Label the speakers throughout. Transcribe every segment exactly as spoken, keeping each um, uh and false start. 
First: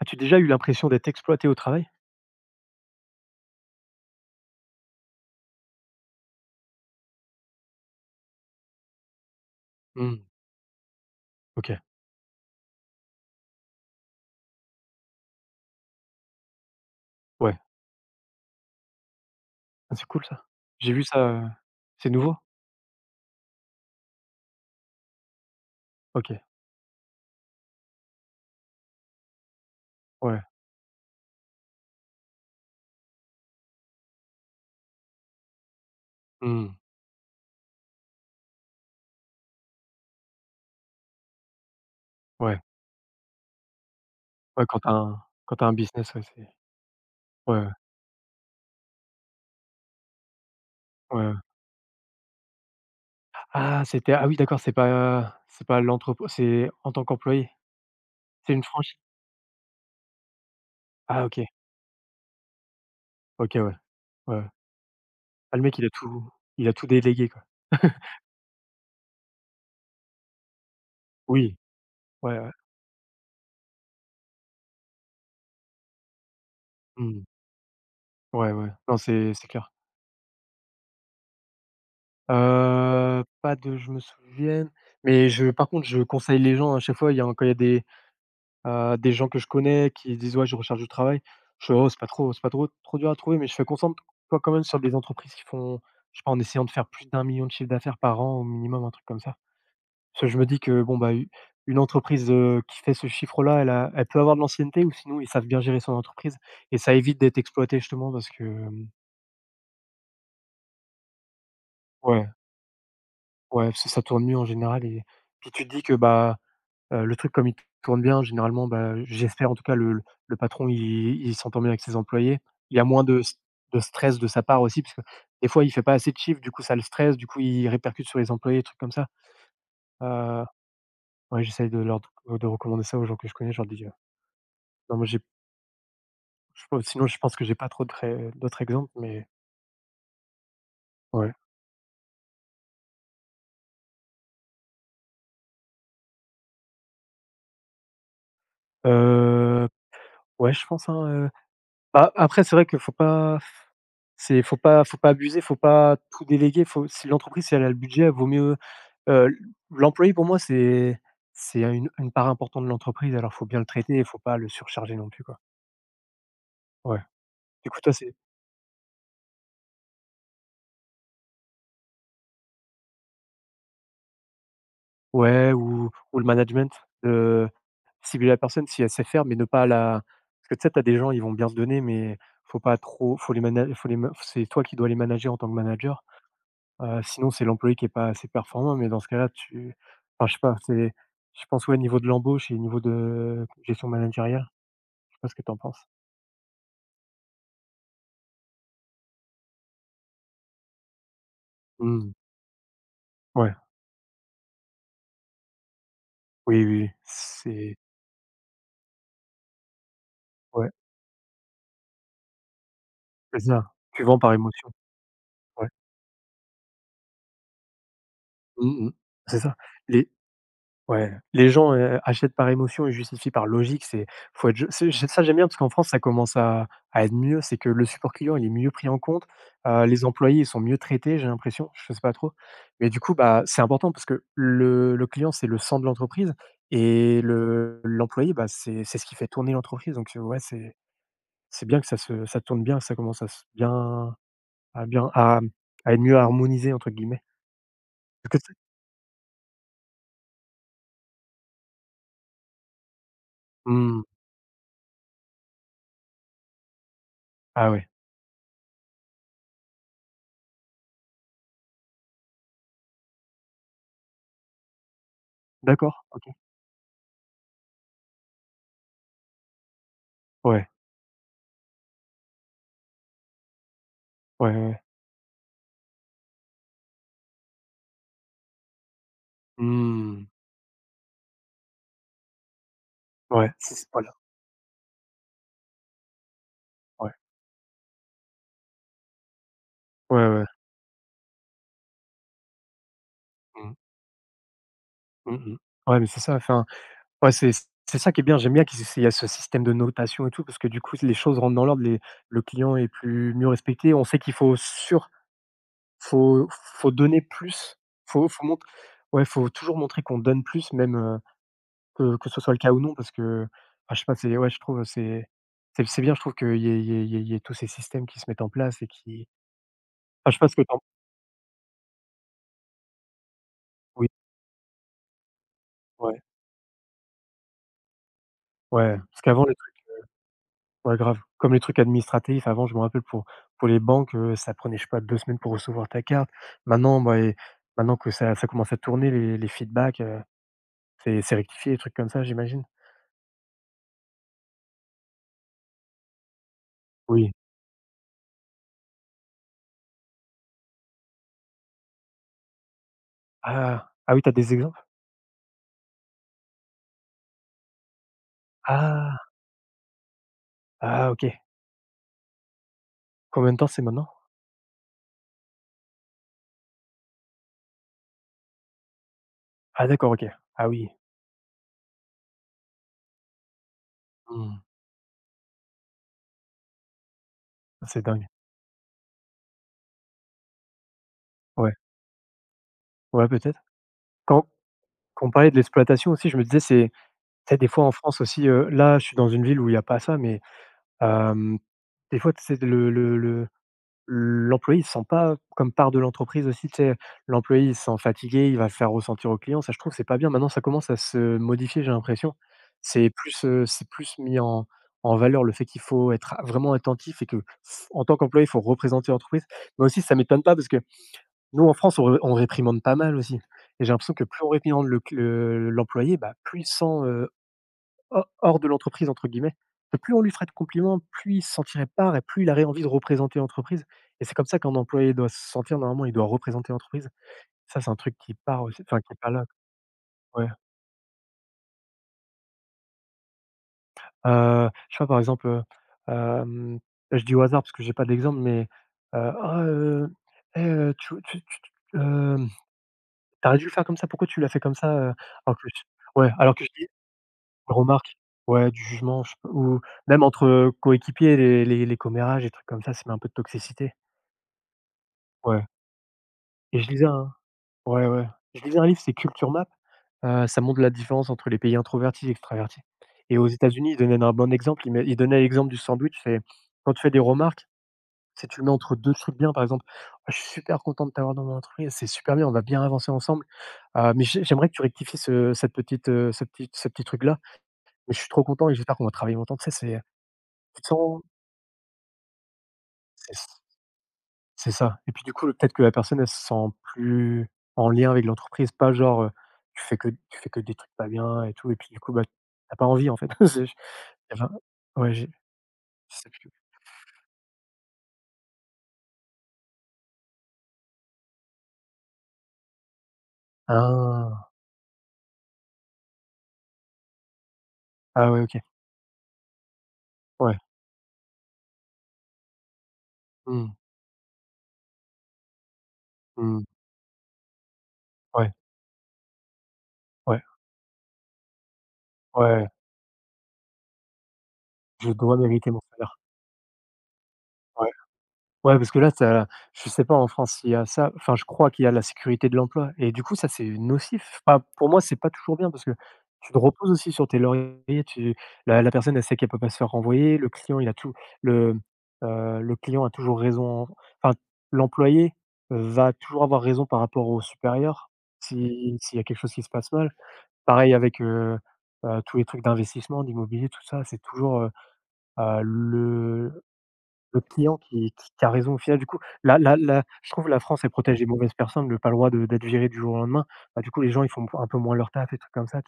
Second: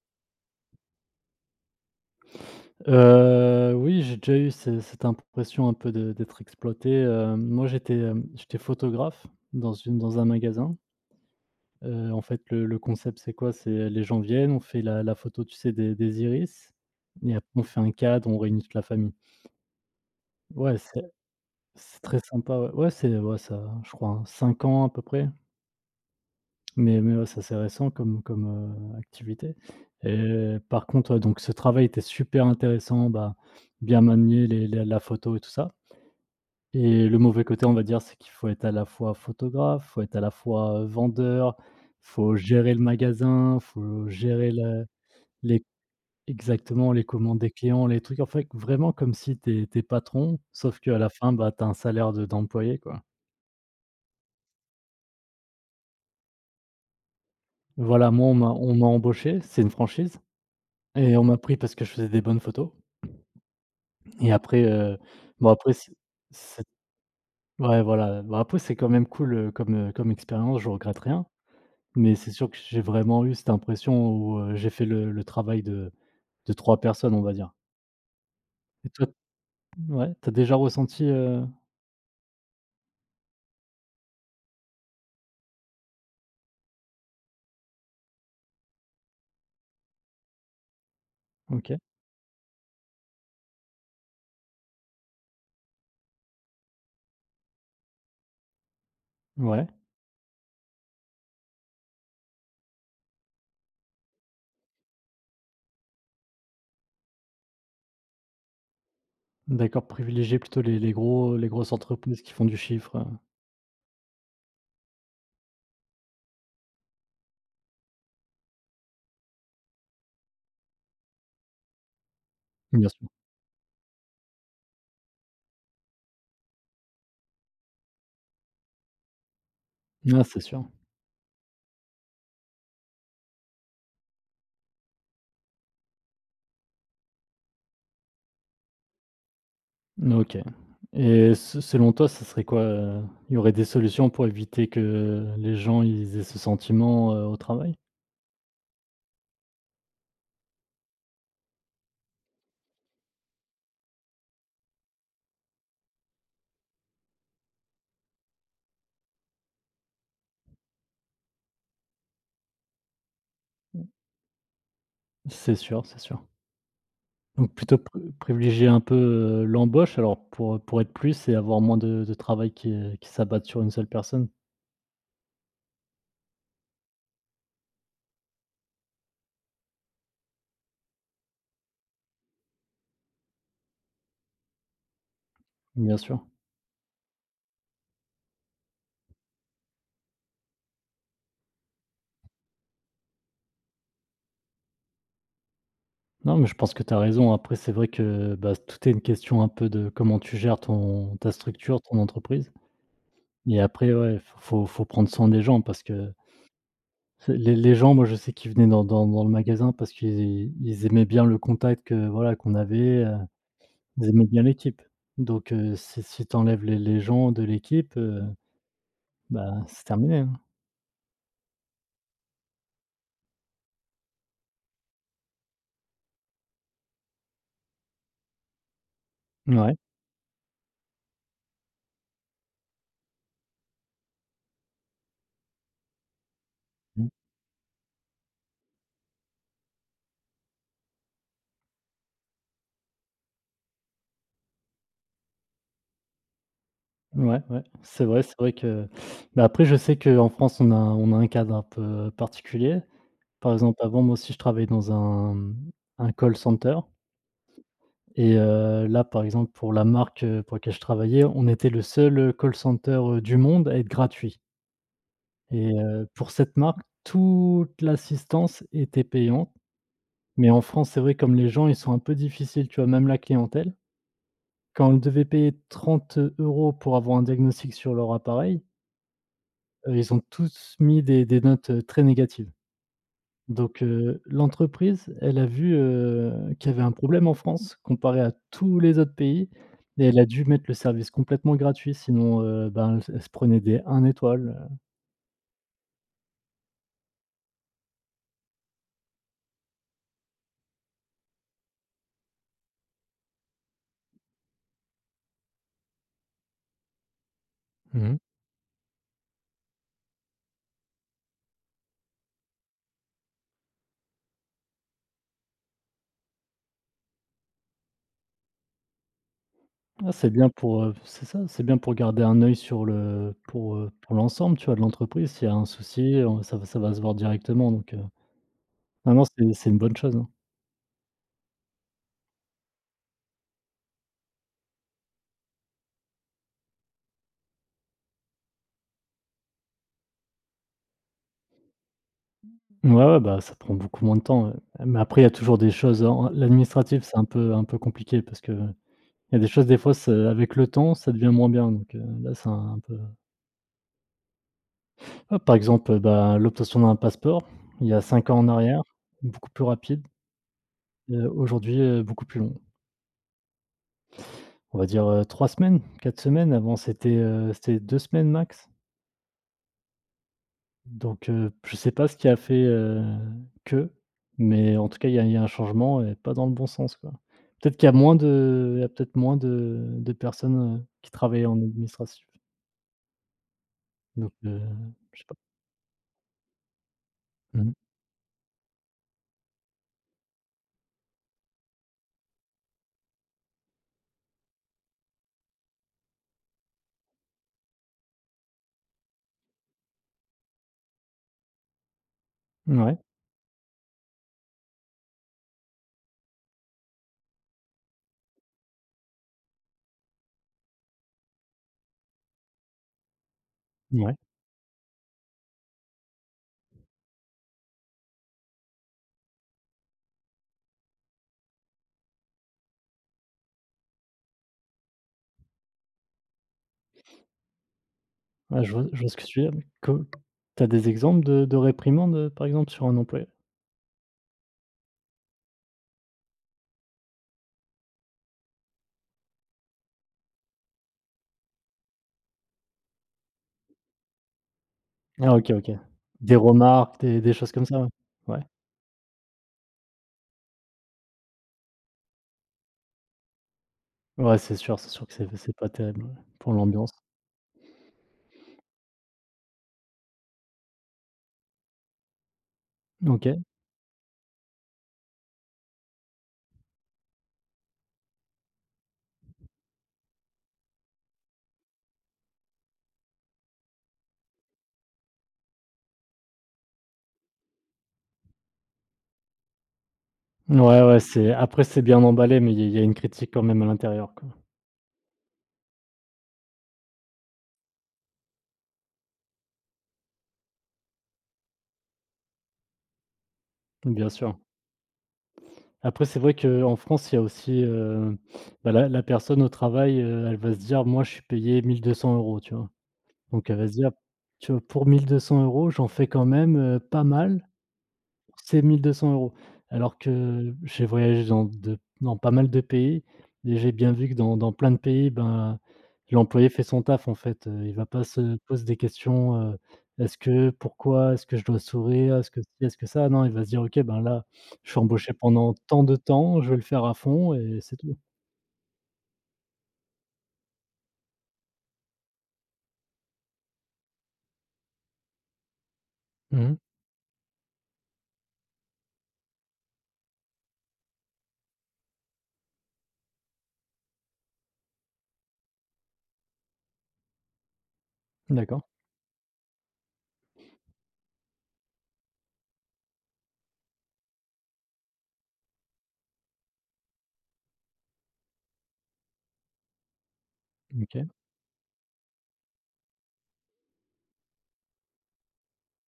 Speaker 1: As-tu déjà eu l'impression d'être exploité au travail?
Speaker 2: Heu, oui, j'ai déjà eu ce cette impression un peu de d'être exploité. Heu, moi j'étais, hem, j'étais photographe dans une dans
Speaker 1: Mmh.
Speaker 2: un magasin.
Speaker 1: OK,
Speaker 2: Heu, en fait le le concept c'est quoi? C'est euh, les gens viennent, on fait la la photo, tu sais, des des iris, et après
Speaker 1: ouais.
Speaker 2: on fait un cadre, on réunit toute la famille.
Speaker 1: Ah, c'est cool ça.
Speaker 2: Ouais,
Speaker 1: J'ai
Speaker 2: c'est
Speaker 1: vu ça, heu
Speaker 2: c'est
Speaker 1: c'est
Speaker 2: très
Speaker 1: nouveau?
Speaker 2: sympa, ouais. Ouais, c'est ouais ça je crois, hein, cinq ans à peu près,
Speaker 1: OK,
Speaker 2: mais mais ouais, ça, c'est récent comme comme, heu, activité.
Speaker 1: ouais.
Speaker 2: Et par contre, ouais, donc ce travail était super intéressant, bah, bien manier les les la photo et tout ça.
Speaker 1: Mmh.
Speaker 2: Et le mauvais côté, on va dire, c'est qu'il faut être à la fois photographe, faut être à la fois vendeur, faut
Speaker 1: Ouais.
Speaker 2: gérer le magasin, faut gérer
Speaker 1: Ouais, quand
Speaker 2: la
Speaker 1: t'as un quand
Speaker 2: les
Speaker 1: t'as un business, ouais, c'est
Speaker 2: exactement, les commandes des
Speaker 1: ouais, ouais.
Speaker 2: clients, les trucs, en fait, vraiment comme si tu es tu es patron, sauf qu'à la
Speaker 1: Ouais, ouais.
Speaker 2: fin, bah, tu as un salaire de d'employé, quoi.
Speaker 1: Ah, c'était ah oui d'accord, c'est pas c'est pas l'entrepôt, c'est en tant qu'employé?
Speaker 2: Voilà, moi, on m'a
Speaker 1: C'est une
Speaker 2: on m'a
Speaker 1: franchise?
Speaker 2: embauché, c'est une franchise et
Speaker 1: Ah
Speaker 2: on m'a
Speaker 1: OK.
Speaker 2: pris parce que je faisais des bonnes photos.
Speaker 1: OK, ouais.
Speaker 2: Et
Speaker 1: Ouais, ouais.
Speaker 2: après, heu, bon
Speaker 1: Ah, le
Speaker 2: après
Speaker 1: mec, il a
Speaker 2: c'est
Speaker 1: tout
Speaker 2: c'est
Speaker 1: il a tout délégué quoi.
Speaker 2: ouais, voilà, bah, après c'est quand même cool, heu, comme, heu, comme expérience, je regrette rien.
Speaker 1: Oui.
Speaker 2: Mais c'est
Speaker 1: Ouais,
Speaker 2: sûr
Speaker 1: ouais.
Speaker 2: que j'ai vraiment eu cette impression où heu, j'ai fait le le travail de de trois personnes, on
Speaker 1: Mmh.
Speaker 2: va dire.
Speaker 1: Ouais, ouais.
Speaker 2: Et
Speaker 1: Non,
Speaker 2: toi,
Speaker 1: c'est c'est clair.
Speaker 2: ouais, tu déjà ressenti? heu
Speaker 1: Heu, pas de je me souvienne, mais je par contre, je conseille les gens à chaque fois, il y a un quand il y a des, heu, des gens que je connais qui disent: «Ouais, je recherche du travail», je fais:
Speaker 2: OK,
Speaker 1: «Oh, c'est pas trop c'est pas trop trop dur à trouver», mais je fais: «Concentre-toi quand même sur des entreprises qui font, je sais pas, en essayant de faire plus d'un million de chiffre d'affaires par an au minimum», un truc comme ça.
Speaker 2: ouais,
Speaker 1: Parce que je me dis que bon, bah, u une entreprise, heu, qui fait ce chiffre-là, elle a elle peut avoir de l'ancienneté ou sinon ils savent bien gérer son entreprise, et ça évite d'être exploité justement parce que, hem
Speaker 2: d'accord, privilégier plutôt les les gros les grosses entreprises
Speaker 1: ouais,
Speaker 2: qui font du chiffre. Heu,
Speaker 1: ouais, parce que ça tourne mieux en général, et puis tu te dis que, bah. Heu, le truc comme il tourne bien, généralement, bah, j'espère en tout cas le le le patron il il s'entend bien avec ses employés. Il y a
Speaker 2: bien
Speaker 1: moins
Speaker 2: sûr.
Speaker 1: de s de stress de sa part aussi, parce que des fois il fait pas assez de chiffres, du coup ça le stresse, du coup il répercute sur les employés, des trucs comme ça.
Speaker 2: Ah, c'est
Speaker 1: Heu,
Speaker 2: sûr.
Speaker 1: ouais, j'essaye de leur de recommander ça aux gens que je connais, je leur dis, heu non moi j'ai je pense sinon je pense que j'ai pas trop de ré d'autres exemples, mais
Speaker 2: OK.
Speaker 1: ouais.
Speaker 2: Et se selon toi, ce serait quoi? Heu, il y aurait des solutions pour éviter que les gens ils aient ce sentiment heu, au travail?
Speaker 1: Heu, ouais je pense, hein, heu, bah, après c'est vrai qu'il faut pas c'est faut pas faut pas abuser, faut pas tout déléguer, faut si l'entreprise si elle a le budget, elle vaut mieux. Heu, L'employé pour moi, c'est c'est une une part importante de l'entreprise, alors faut bien le traiter et faut pas le surcharger non plus, quoi.
Speaker 2: C'est sûr, c'est sûr.
Speaker 1: Ouais.
Speaker 2: Donc
Speaker 1: Du
Speaker 2: plutôt
Speaker 1: coup, toi,
Speaker 2: pri
Speaker 1: c'est
Speaker 2: privilégier un peu heu, l'embauche alors, pour, pour être plus et avoir moins de de travail qui heu, qui s'abatte sur une seule personne.
Speaker 1: ouais ou ou le management, heu, cibler la personne si elle sait faire, mais ne pas la parce que tu sais, tu as des gens, ils vont bien se donner, mais faut pas trop faut les mana faut les ma c'est toi qui dois les manager en tant que
Speaker 2: Bien
Speaker 1: manager,
Speaker 2: sûr.
Speaker 1: heu, sinon c'est l'employé qui est pas assez performant, mais dans ce cas-là, tu enfin, je sais pas, c'est je pense, ouais, niveau de l'embauche et niveau de gestion managériale, je sais pas ce que tu en penses?
Speaker 2: Non, mais je pense que tu as raison. Après, c'est vrai que, bah, tout est une question un peu de comment tu gères ton ta structure, ton
Speaker 1: Mmh.
Speaker 2: entreprise.
Speaker 1: Ouais.
Speaker 2: Et après, ouais, faut faut faut prendre soin des gens, parce que
Speaker 1: Oui, oui, oui,
Speaker 2: c'est les les
Speaker 1: c'est
Speaker 2: gens. Moi, je sais qu'ils venaient dans dans dans le magasin parce qu'ils
Speaker 1: ouais,
Speaker 2: ils aimaient bien le contact que, voilà, qu'on avait. Heu,
Speaker 1: c'est ça. Tu
Speaker 2: ils
Speaker 1: vends
Speaker 2: aimaient
Speaker 1: par
Speaker 2: bien
Speaker 1: émotion.
Speaker 2: l'équipe. Donc
Speaker 1: Ouais.
Speaker 2: heu, si si tu enlèves les les gens de l'équipe, heu,
Speaker 1: Mmh mh. C'est ça.
Speaker 2: bah, c'est
Speaker 1: Les
Speaker 2: terminé, hein.
Speaker 1: ouais, les gens, heu, achètent par émotion et justifient par logique. C'est faut être je c'est j ça j'aime bien parce qu'en France, ça commence à à être mieux. C'est que le support client, il est mieux pris en compte.
Speaker 2: Ouais.
Speaker 1: Heu, les employés, ils sont mieux traités, j'ai l'impression, je sais pas trop. Mais du coup, bah, c'est important parce que le le client, c'est le sang de l'entreprise
Speaker 2: Mmh.
Speaker 1: et le l'employé, bah, c'est c'est ce qui fait tourner l'entreprise. Donc, heu, ouais, c'est c'est bien que ça se ça tourne bien, que ça commence à se bien à bien à à être mieux «harmonisé» entre guillemets.
Speaker 2: Ouais, ouais, c'est vrai, c'est
Speaker 1: Est-ce que c'est
Speaker 2: vrai que mais après je sais qu'en France on a on a un cadre un peu euh, particulier. Par exemple,
Speaker 1: mmh.
Speaker 2: avant moi aussi je travaillais dans un, mmh, un call center,
Speaker 1: Ah ouais.
Speaker 2: et heu, là par exemple, pour la marque heu, pour laquelle je travaillais, on était le seul euh, call center heu, du monde à être gratuit, et
Speaker 1: D'accord,
Speaker 2: heu,
Speaker 1: OK.
Speaker 2: pour cette marque, toute l'assistance était payante. Mais en
Speaker 1: Ouais,
Speaker 2: France, c'est vrai, comme les gens ils sont un peu difficiles, tu vois? Même la clientèle,
Speaker 1: ouais, ouais, ouais.
Speaker 2: quand on devait payer trente euros pour avoir un diagnostic sur leur appareil, Heu, ils ont
Speaker 1: Mmh.
Speaker 2: tous mis des des notes heu, très négatives.
Speaker 1: Ouais, c'est
Speaker 2: Donc
Speaker 1: c'est voilà,
Speaker 2: heu, l'entreprise, elle a vu heu, qu'il y avait un
Speaker 1: ouais.
Speaker 2: problème en France comparé à tous les autres pays, et
Speaker 1: Ouais,
Speaker 2: elle a
Speaker 1: ouais.
Speaker 2: dû mettre le service complètement gratuit, sinon heu, ben, elle se elle se prenait
Speaker 1: Mmh.
Speaker 2: des une étoile.
Speaker 1: Mmh mh. Ouais, mais c'est ça, enfin, ouais, c'est c'est ça qui est bien. J'aime bien qu'il essayent il y a ce système de notation et tout parce que du coup, les choses rentrent dans l'ordre, les le client est plus mieux respecté. On sait qu'il faut sur faut faut donner plus,
Speaker 2: heu. Mmh mh.
Speaker 1: faut faut mont ouais, faut toujours montrer qu'on donne plus même, heu Que que ce soit le cas ou non parce que, enfin je sais pas, c'est ouais je trouve c'est c'est c'est bien je trouve qu'il y ait il y ait il y ait il y ait tous ces systèmes qui se mettent en place et qui
Speaker 2: Ah, c'est
Speaker 1: enfin je sais pas
Speaker 2: bien
Speaker 1: ce que tu
Speaker 2: pour, heu, c'est ça, c'est bien pour garder un œil, sur le pour, heu,
Speaker 1: oui,
Speaker 2: pour l'ensemble, tu vois, de l'entreprise. S'il y a un souci,
Speaker 1: ouais,
Speaker 2: on ça va ça va se voir directement. Donc heu,
Speaker 1: ouais,
Speaker 2: non,
Speaker 1: parce
Speaker 2: non,
Speaker 1: qu'avant
Speaker 2: c'est
Speaker 1: les
Speaker 2: c'est
Speaker 1: trucs
Speaker 2: une bonne chose, hein.
Speaker 1: ouais grave, comme les trucs administratifs avant je me rappelle pour pour les banques, heu, ça prenait je sais pas deux semaines pour recevoir ta carte. Maintenant bah et maintenant que ça ça commence à tourner les les feedbacks, heu, c'est c'est rectifié, les trucs comme ça j'imagine?
Speaker 2: Ouais, ouais, bah, ça prend beaucoup moins de temps, heu, mais après il y a toujours des choses en l'administratif, c'est un
Speaker 1: Oui.
Speaker 2: peu un peu compliqué, parce que il y a des choses, des fois c'est avec le temps, ça devient moins bien, donc heu, là c'est un peu.
Speaker 1: Ah! Ah oui t'as des exemples?
Speaker 2: Ah, par exemple, heu, bah, l'obtention d'un passeport, il y a cinq ans en arrière,
Speaker 1: Ah!
Speaker 2: beaucoup plus rapide,
Speaker 1: Ah
Speaker 2: heu,
Speaker 1: OK.
Speaker 2: aujourd'hui, heu, beaucoup plus long.
Speaker 1: Combien de temps c'est maintenant?
Speaker 2: On va dire heu, trois semaines, quatre semaines; avant c'était, heu, c'était deux semaines max.
Speaker 1: Ah d'accord OK. Ah oui.
Speaker 2: Donc heu, je sais pas ce qui a fait heu, que,
Speaker 1: Mmh.
Speaker 2: mais en tout cas il y a il y a un changement, et pas dans le bon sens, quoi. Peut-être qu'il y a
Speaker 1: C'est
Speaker 2: moins
Speaker 1: dingue.
Speaker 2: de il y a peut-être moins de de personnes heu, qui travaillent en
Speaker 1: Ouais.
Speaker 2: administratif,
Speaker 1: Ouais, peut-être.
Speaker 2: donc
Speaker 1: Quand
Speaker 2: heu, je sais
Speaker 1: quand on
Speaker 2: pas.
Speaker 1: parlait de l'exploitation aussi, je me disais, c'est tu des
Speaker 2: Mmh.
Speaker 1: fois en France aussi, heu, là, je suis dans une ville où il y a pas ça, mais hem, des fois, c'est le le le l'employé, il se sent pas comme part de l'entreprise aussi, tu sais? L'employé, il se sent fatigué, il va le faire ressentir au client. Ça, je trouve, c'est pas bien. Maintenant, ça commence à se modifier, j'ai l'impression.
Speaker 2: Ouais,
Speaker 1: C'est plus, heu, c'est plus mis en en valeur le fait qu'il faut être vraiment attentif et que en tant qu'employé, il faut représenter l'entreprise. Mais aussi, ça m'étonne pas parce que nous, en France, on ré on réprimande pas mal aussi et j'ai l'impression
Speaker 2: ouais,
Speaker 1: que plus on réprimande le cl le l'employé, bah, plus il sent, heu, ho «hors de l'entreprise» entre guillemets. Et plus on lui ferait de compliments, plus il se sentirait part et plus il aurait envie de représenter l'entreprise, et c'est comme ça qu'un employé doit se sentir normalement, il doit représenter l'entreprise. Ça, c'est un truc qui
Speaker 2: ouais,
Speaker 1: part
Speaker 2: je
Speaker 1: aussi,
Speaker 2: vois
Speaker 1: enfin
Speaker 2: je vois
Speaker 1: qui
Speaker 2: ce
Speaker 1: est
Speaker 2: que
Speaker 1: pas
Speaker 2: tu
Speaker 1: là,
Speaker 2: veux dire, mais
Speaker 1: ouais.
Speaker 2: tu as des exemples de de réprimandes, par exemple, sur un employé?
Speaker 1: Heu, je sais pas, par exemple, heu, hem, je dis au hasard parce que j'ai pas d'exemple, mais, heu: «Ah, heu, eh, heu, tu tu tu tu, hem, tu dû le faire comme ça, pourquoi tu l'as fait comme ça, heu?»
Speaker 2: Ah, OK,
Speaker 1: alors que
Speaker 2: OK.
Speaker 1: je ouais,
Speaker 2: Des
Speaker 1: alors que je dis
Speaker 2: remarques, des des choses comme ça, ouais?
Speaker 1: remarque,
Speaker 2: Ouais.
Speaker 1: ouais, du jugement, je ou même entre, coéquipiers, les les les commérages, et trucs comme ça, ça met un peu de toxicité.
Speaker 2: Ouais, c'est sûr, c'est sûr que c'est c'est
Speaker 1: Ouais
Speaker 2: pas terrible, ouais, pour
Speaker 1: et je
Speaker 2: l'ambiance.
Speaker 1: lisais un ouais, ouais, je lisais un livre, c'est Culture Map, heu, ça montre la différence entre les pays introvertis et extravertis
Speaker 2: OK.
Speaker 1: et aux États-Unis, ils donnaient un bon exemple, ils met ils donnaient l'exemple du sandwich, c'est quand tu fais des remarques, si tu le mets entre deux trucs bien, par exemple: «Ah, «Je suis super content de t'avoir dans mon entreprise, c'est super bien, on va bien avancer ensemble, heu, mais j'ai j'aimerais que tu rectifies ce cette petite, heu, ce petit ce petit truc-là, mais je suis trop content et j'espère qu'on va travailler longtemps». Tu sais, c'est
Speaker 2: Ouais,
Speaker 1: tu te
Speaker 2: ouais,
Speaker 1: sens
Speaker 2: c'est après c'est bien emballé, mais il y a il y a une
Speaker 1: c'est
Speaker 2: critique quand
Speaker 1: ç
Speaker 2: même à l'intérieur, quoi.
Speaker 1: c'est ça et puis du coup, le peut-être que la personne, elle se sent plus en lien avec l'entreprise, pas genre, heu, tu fais que tu fais que des trucs pas bien et tout et puis du coup, bah, tu as pas envie en fait. C'est j
Speaker 2: Bien
Speaker 1: il
Speaker 2: sûr.
Speaker 1: y avait un ouais, j'ai
Speaker 2: Après,
Speaker 1: je
Speaker 2: c'est
Speaker 1: sais
Speaker 2: vrai
Speaker 1: plus.
Speaker 2: qu'en France il y a aussi heu, bah, la la personne au travail heu, elle va se dire: «Moi, je suis payé mille deux cents euros €», tu vois? Donc elle va se dire:
Speaker 1: Ah!
Speaker 2: «Tu vois, pour mille deux cents euros €, j'en fais quand même heu, pas mal».
Speaker 1: Ah ouais, OK.
Speaker 2: C'est mille deux cents euros €. Alors que
Speaker 1: Ouais.
Speaker 2: j'ai voyagé dans de dans pas mal de pays, et j'ai
Speaker 1: Mmh.
Speaker 2: bien vu que dans dans plein de pays, ben, l'employé
Speaker 1: Mmh.
Speaker 2: fait son taf, en fait heu, il va pas se
Speaker 1: Ouais,
Speaker 2: pose des questions heu: «Est-ce
Speaker 1: ouais,
Speaker 2: que? Pourquoi? Est-ce que je dois sourire? Est-ce que
Speaker 1: ouais,
Speaker 2: ci?
Speaker 1: ouais.
Speaker 2: Est-ce que ça?» Non, il va se dire: «OK, ben, là, je suis
Speaker 1: Je
Speaker 2: embauché
Speaker 1: dois
Speaker 2: pendant
Speaker 1: mériter mon
Speaker 2: tant de
Speaker 1: salaire.
Speaker 2: temps, je vais le faire à fond», et c'est
Speaker 1: Ouais.
Speaker 2: tout.
Speaker 1: Ouais, parce que là, tu je sais pas en France s'il y a ça, enfin, je crois qu'il y a la sécurité de l'emploi et du coup, ça, c'est nocif. Enfin, pour moi, c'est pas toujours bien parce que tu
Speaker 2: Mmh.
Speaker 1: te reposes aussi sur tes lauriers, tu la la personne, elle sait qu'elle peut pas se faire renvoyer, le client, il a tout le, heu, le client a toujours raison, en- enfin, l'employé va toujours avoir raison par rapport au supérieur
Speaker 2: D'accord.
Speaker 1: si s'il y a quelque chose qui se passe mal. Pareil avec, heu heu, tous les trucs d'investissement, d'immobilier, tout ça, c'est toujours, heu heu, le le client qui qui qui a raison au final du coup, la la la je trouve que la France elle
Speaker 2: OK.
Speaker 1: protège les mauvaises personnes, le pas le droit de d'être viré du jour au lendemain. Bah, du coup les gens ils font un peu moins leur taf et trucs comme ça. Enfin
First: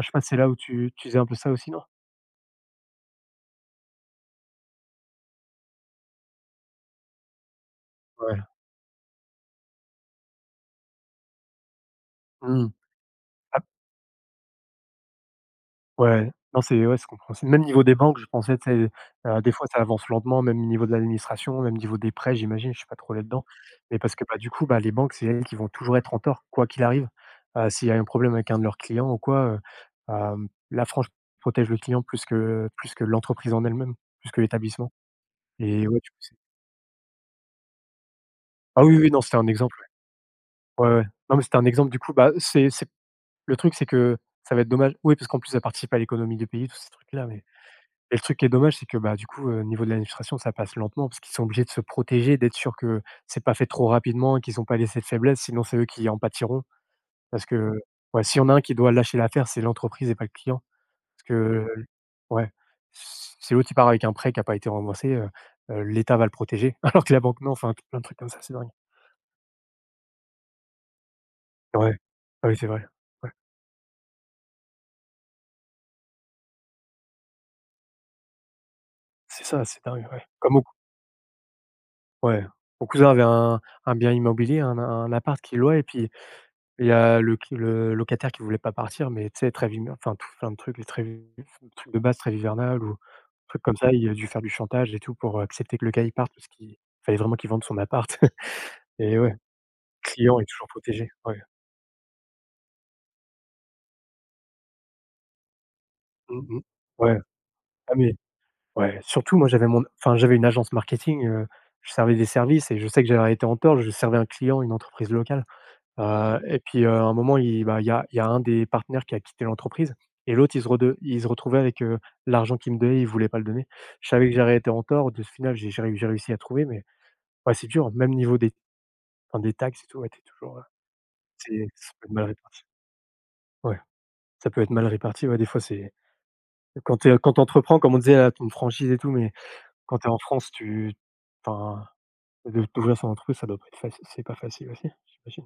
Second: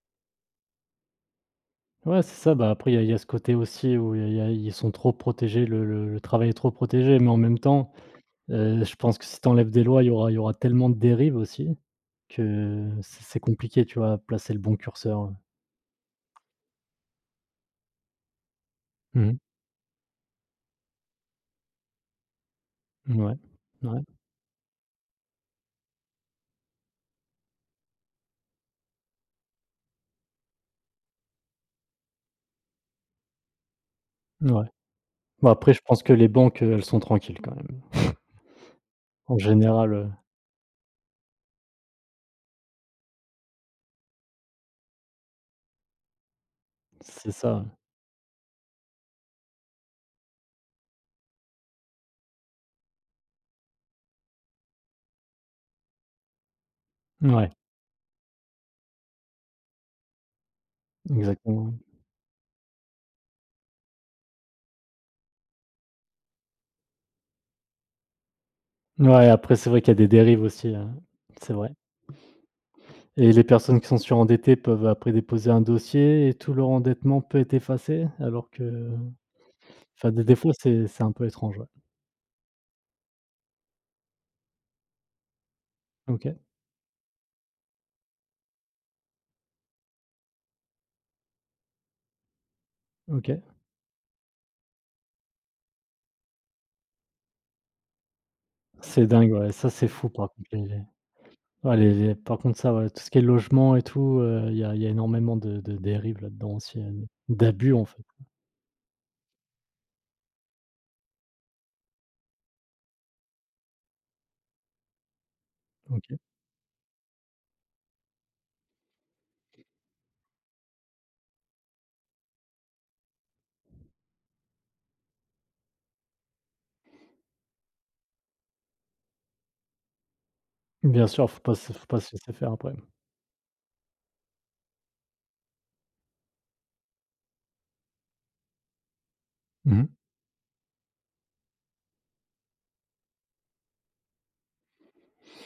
Speaker 1: je sais pas, c'est là où tu tu faisais un peu ça aussi non?
Speaker 2: Ouais, c'est ça, bah, après il y a il y a ce côté aussi où il y a il y a ils sont trop protégés, le le le travail est trop protégé, mais en même temps
Speaker 1: Ouais.
Speaker 2: Heu, je pense que si tu enlèves des lois, il y aura il y aura tellement de dérives aussi,
Speaker 1: Mmh.
Speaker 2: que c'est c'est
Speaker 1: Ah
Speaker 2: compliqué, tu vois, placer le bon curseur, heu.
Speaker 1: ouais, non, c'est ouais, c'est compréhensible. Même niveau des banques, je pensais, tu sais,
Speaker 2: Mmh mh.
Speaker 1: heu, des fois, ça avance lentement, même niveau de l'administration, même niveau des prêts, j'imagine, je suis pas trop
Speaker 2: Mouais.
Speaker 1: là-dedans. Mais
Speaker 2: Ouais,
Speaker 1: parce que, bah, du coup, bah, les banques, c'est elles qui vont toujours être en tort, quoi qu'il arrive. Heu, s'il y a un problème avec un de leurs clients ou quoi, heu, hem, la France protège le client plus que plus que l'entreprise en elle-même, plus que
Speaker 2: ouais.
Speaker 1: l'établissement.
Speaker 2: Bah, après, je
Speaker 1: Et ouais,
Speaker 2: pense
Speaker 1: du
Speaker 2: que
Speaker 1: coup,
Speaker 2: les
Speaker 1: c'est
Speaker 2: banques heu, elles sont tranquilles quand même.
Speaker 1: ah oui, oui, non, c'était
Speaker 2: En
Speaker 1: un exemple,
Speaker 2: général heu,
Speaker 1: ouais. Ouais, ouais. Non, mais c'était un exemple, du coup, bah, c'est c'est le truc, c'est que ça va être dommage, oui, parce qu'en plus, ça participe à l'économie du pays, tous ces trucs-là.
Speaker 2: c'est
Speaker 1: Mais
Speaker 2: ça.
Speaker 1: et le truc qui est dommage, c'est que, bah, du coup, heu, au niveau de l'administration, ça passe lentement parce qu'ils sont obligés de se protéger, d'être sûr que c'est pas fait trop rapidement et qu'ils ont pas laissé de faiblesse, sinon c'est eux qui en pâtiront. Parce
Speaker 2: Ouais,
Speaker 1: que ouais, s'il y en a un qui doit lâcher l'affaire, c'est l'entreprise et pas le client. Parce que
Speaker 2: exactement.
Speaker 1: ouais, c'est l'autre qui part avec un prêt qui a pas été remboursé, heu heu, l'État va le protéger, alors que la banque non. Enfin, plein de trucs comme ça, c'est dingue.
Speaker 2: Ouais, après, c'est vrai qu'il y a des dérives aussi heu, c'est vrai,
Speaker 1: Ouais. Ah oui, c'est vrai. Ouais,
Speaker 2: et les personnes qui sont surendettées peuvent après déposer un dossier, et tout leur endettement peut être effacé. Alors que,
Speaker 1: c'est ça, c'est dingue,
Speaker 2: enfin, des
Speaker 1: ouais.
Speaker 2: des
Speaker 1: Comme
Speaker 2: fois,
Speaker 1: mon c
Speaker 2: c'est c'est un peu étrange, ouais.
Speaker 1: Ouais, mon cousin avait un un bien immobilier, un un appart qu'il louait, et puis
Speaker 2: OK,
Speaker 1: il y a le cl le locataire qui voulait pas partir, mais tu sais, Trêve hivern enfin, tout plein de trucs, les trêves le truc de base, très hivernal ou
Speaker 2: OK.
Speaker 1: trucs comme ça. Il a dû faire du chantage et tout pour accepter que le gars il parte, parce qu'il fallait vraiment qu'il vende son appart.
Speaker 2: C'est
Speaker 1: Et ouais,
Speaker 2: dingue,
Speaker 1: le
Speaker 2: ouais, ça, c'est fou par
Speaker 1: client est
Speaker 2: contre
Speaker 1: toujours
Speaker 2: les
Speaker 1: protégé. Ouais.
Speaker 2: Ouais, les les par contre ça, ouais, tout ce qui est logement et tout heu, il y a il y a énormément de de dérives là-dedans
Speaker 1: Mmh mh.
Speaker 2: aussi heu,
Speaker 1: Ouais.
Speaker 2: d'abus en
Speaker 1: Ah
Speaker 2: fait.
Speaker 1: mais ouais, surtout moi j'avais mon, enfin j'avais une agence marketing, heu, je servais des services, et je sais que j'avais été en tort, je servais un client, une entreprise locale.
Speaker 2: OK.
Speaker 1: Heu et puis, heu, à un moment, il bah, il y a il y a un des partenaires qui a quitté l'entreprise, et l'autre, il se rede il se retrouvait avec, heu, l'argent qu'il me donnait, il voulait pas le donner. Je savais que j'aurais été en tort. De ce final, j'ai j'ai réu j'ai réussi à trouver, mais ouais, c'est dur. Même niveau des, enfin des taxes et tout, ouais, tu toujours, heu,
Speaker 2: Bien sûr, faut pas
Speaker 1: c'est
Speaker 2: se faut
Speaker 1: ça
Speaker 2: pas
Speaker 1: peut
Speaker 2: se
Speaker 1: être mal
Speaker 2: laisser faire
Speaker 1: réparti.
Speaker 2: après.
Speaker 1: Ouais, ça peut être mal réparti, ouais, des fois, c'est quand tu quand tu entreprends, comme on disait, là, tu as une franchise et tout, mais
Speaker 2: Mmh mh.
Speaker 1: quand tu es en France, tu, enfin, de d'ouvrir son entreprise, ça doit pas être facile, c'est pas facile aussi, j'imagine.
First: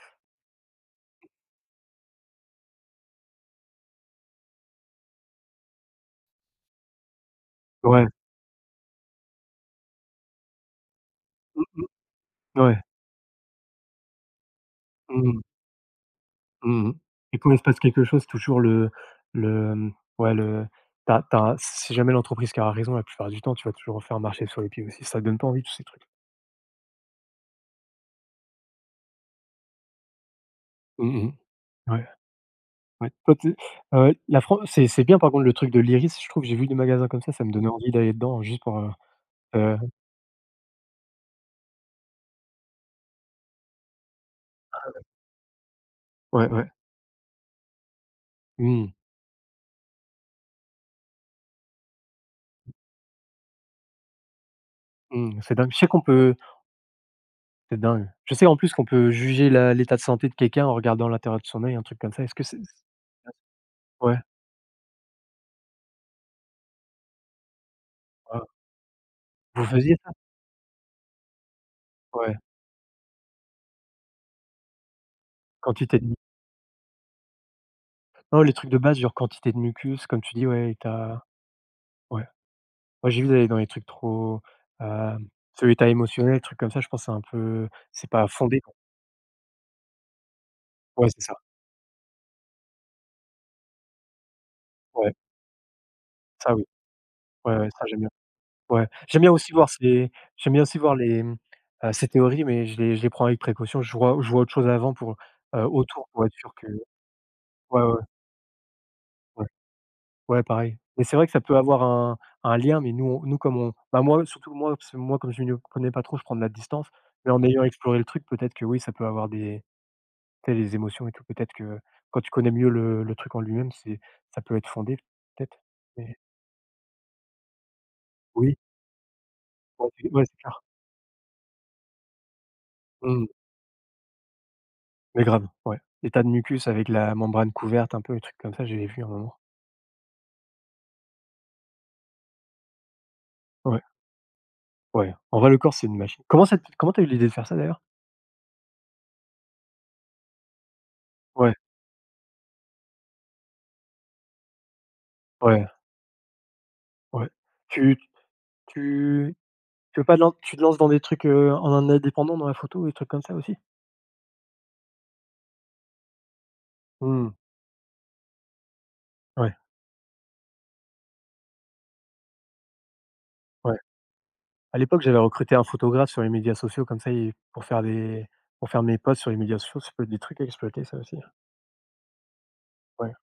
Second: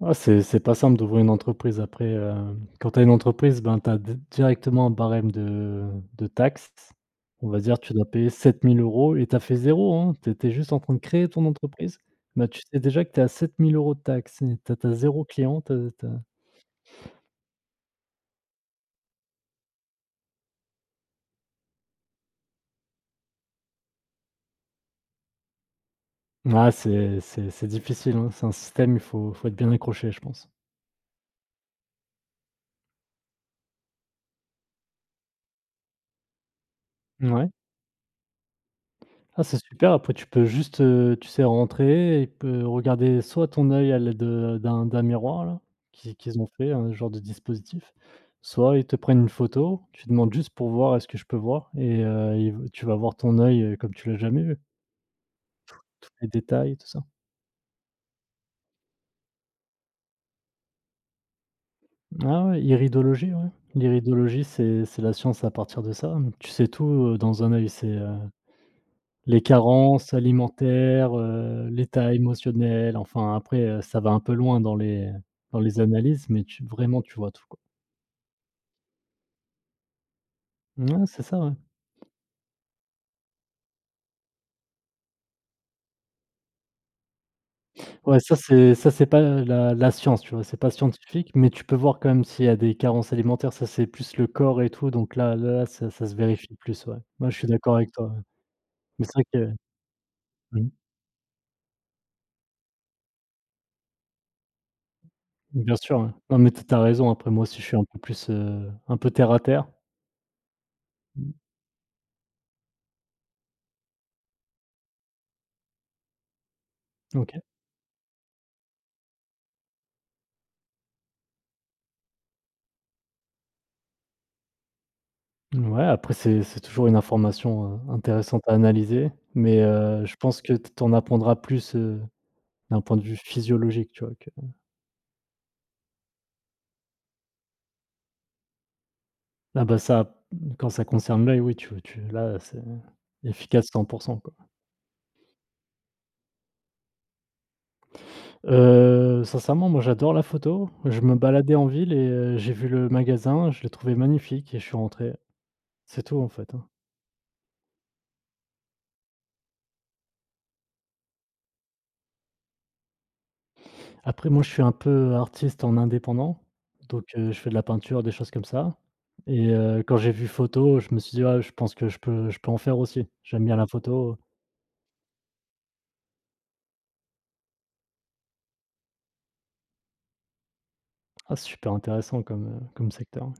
Speaker 2: Ouais, c'est c'est pas simple d'ouvrir une entreprise. Après, hem, quand tu as une entreprise, ben, tu as directement un barème de de taxes. On va dire, tu dois
Speaker 1: Ouais.
Speaker 2: payer sept mille euros et tu as fait zéro, hein. Tu étais juste en train de créer ton entreprise. Ben
Speaker 1: Mmh,
Speaker 2: tu
Speaker 1: ouais.
Speaker 2: sais déjà que tu es à sept mille € de taxes, et tu as tu
Speaker 1: Mmh.
Speaker 2: client, tu.
Speaker 1: Mmh mh. Et quand il se passe quelque chose, toujours le le, mmh, ouais, le tu as tu as si jamais l'entreprise qui aura raison la plupart du temps, tu vas toujours refaire marcher sur les pieds aussi. Ça donne pas envie, tous ces trucs.
Speaker 2: Ouais, c'est c'est c'est difficile, hein. C'est un système, il faut faut être bien accroché, je pense.
Speaker 1: Mmh mh. Ouais, ouais. Toi tu, heu, la Fran c'est c'est bien par contre le truc de l'Iris, je trouve, j'ai vu des magasins comme ça, ça
Speaker 2: Ouais.
Speaker 1: me donnait envie d'aller dedans juste pour, heu
Speaker 2: Ah, c'est
Speaker 1: heu,
Speaker 2: super, après tu peux juste heu, tu sais, rentrer et peu regarder, soit ton œil à l'aide heu, d'un d'un miroir là, qui qu'ils
Speaker 1: ouais,
Speaker 2: ont
Speaker 1: ouais.
Speaker 2: fait, un genre de dispositif, soit ils
Speaker 1: Mmh,
Speaker 2: te prennent une photo, tu demandes juste pour voir: «Est-ce que je peux voir?» et heu, ils v tu vas voir ton œil heu, comme tu l'as jamais vu,
Speaker 1: mmh, c'est dingue. Je sais qu'on
Speaker 2: tous les
Speaker 1: peut
Speaker 2: détails, tout ça.
Speaker 1: C'est dingue. Je sais en plus qu'on peut juger la l'état de santé de quelqu'un en regardant l'intérieur de son œil, un truc comme ça. Est-ce que
Speaker 2: Ah
Speaker 1: c'est
Speaker 2: ouais, iridologie, ouais.
Speaker 1: ouais,
Speaker 2: L'iridologie, c'est c'est la science à partir de ça. Tu sais tout heu, dans un œil, c'est, heu
Speaker 1: ouais.
Speaker 2: les
Speaker 1: Vous faisiez ça?
Speaker 2: carences alimentaires heu, l'état
Speaker 1: Ouais,
Speaker 2: émotionnel. Enfin après heu, ça va un peu loin dans les dans les
Speaker 1: quantité de
Speaker 2: analyses, mais tu vraiment, tu vois tout, quoi.
Speaker 1: non, les trucs de base, genre quantité de mucus, comme tu dis, ouais,
Speaker 2: Ouais,
Speaker 1: état,
Speaker 2: c'est ça, ouais.
Speaker 1: ouais. Moi, j'ai vu d'aller dans les trucs trop, hem, tu état émotionnel, trucs comme ça, je pense que c'est un peu, c'est
Speaker 2: Ouais,
Speaker 1: pas
Speaker 2: ça
Speaker 1: fondé.
Speaker 2: c'est ça c'est pas la la science, tu vois? C'est pas
Speaker 1: Ouais, c'est
Speaker 2: scientifique,
Speaker 1: ça.
Speaker 2: mais tu peux voir quand même s'il y a des carences alimentaires, ça c'est plus le corps et tout,
Speaker 1: Ouais,
Speaker 2: donc là là, ça ça se
Speaker 1: ça
Speaker 2: vérifie
Speaker 1: oui.
Speaker 2: plus, ouais. Ouais, je suis
Speaker 1: Ouais, ouais,
Speaker 2: d'accord
Speaker 1: ça
Speaker 2: avec
Speaker 1: j'aime
Speaker 2: toi,
Speaker 1: bien.
Speaker 2: ouais.
Speaker 1: Ouais.
Speaker 2: Mais c'est
Speaker 1: J'aime
Speaker 2: vrai
Speaker 1: bien aussi
Speaker 2: que
Speaker 1: voir ces, j'aime bien
Speaker 2: mmh,
Speaker 1: aussi voir les, mmh, ces théories, mais je les je les prends avec précaution. Je vois je vois autre chose avant pour, heu,
Speaker 2: bien sûr,
Speaker 1: autour,
Speaker 2: ouais.
Speaker 1: pour être
Speaker 2: Non, mais
Speaker 1: sûr
Speaker 2: tu as
Speaker 1: que
Speaker 2: tu as raison, après moi aussi je suis
Speaker 1: ouais,
Speaker 2: un peu
Speaker 1: ouais,
Speaker 2: plus heu, un peu terre à
Speaker 1: ouais.
Speaker 2: terre.
Speaker 1: Ouais, pareil. Mais c'est vrai
Speaker 2: Mmh,
Speaker 1: que ça peut avoir un un lien. Mais nous on, nous comme on, bah, moi, surtout moi, parce que moi comme je ne connais pas trop, je prends de la distance, mais
Speaker 2: OK.
Speaker 1: en ayant exploré le truc, peut-être que oui, ça peut avoir des, tu sais, les émotions et tout, peut-être que quand tu connais mieux le le truc en lui-même, c'est ça peut être fondé, peut-être,
Speaker 2: Ouais, après
Speaker 1: mais
Speaker 2: c'est c'est toujours une information heu, intéressante à
Speaker 1: oui,
Speaker 2: analyser, mais
Speaker 1: ouais,
Speaker 2: heu,
Speaker 1: c'est
Speaker 2: je
Speaker 1: ouais, c'est
Speaker 2: pense que
Speaker 1: clair.
Speaker 2: t tu en apprendras plus heu, d'un point de vue
Speaker 1: Mmh,
Speaker 2: physiologique, tu vois? Que
Speaker 1: mais grave, ouais. Les de mucus avec la membrane couverte un peu, les trucs comme ça, j'ai vu un moment.
Speaker 2: ah bah, ça quand ça concerne l'œil, oui, tu tu là, c'est efficace
Speaker 1: Ouais,
Speaker 2: cent quoi.
Speaker 1: ouais. En vrai, le corps, c'est une machine. Comment ça t comment t'as eu l'idée de faire ça d'ailleurs?
Speaker 2: Heu, sincèrement, moi, j'adore la photo. Je me
Speaker 1: Ouais,
Speaker 2: baladais en ville et heu, j'ai vu le magasin, je l'ai trouvé magnifique et je suis rentré.
Speaker 1: ouais,
Speaker 2: C'est tout, en fait, hein.
Speaker 1: ouais. Tu tu Tu veux pas te lan tu te lances dans des trucs, heu, en indépendant dans la photo, des trucs comme ça aussi?
Speaker 2: Après moi, je suis un peu artiste en indépendant, donc heu,
Speaker 1: Mmh.
Speaker 2: je fais de la peinture, des choses comme ça. Et
Speaker 1: Ouais,
Speaker 2: heu, quand j'ai vu photo, je me suis dit: «Ah, je pense que je peux je peux en faire aussi». J'aime bien la
Speaker 1: ouais.
Speaker 2: photo.
Speaker 1: À l'époque, j'avais recruté un photographe sur les médias sociaux, comme ça il pour faire des, pour faire mes posts sur les médias sociaux, ça peut être des trucs à exploiter ça aussi.
Speaker 2: Ah, c'est super intéressant comme, heu, comme
Speaker 1: Ouais,
Speaker 2: secteur.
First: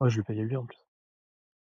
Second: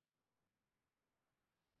Speaker 1: moi je lui payais bien.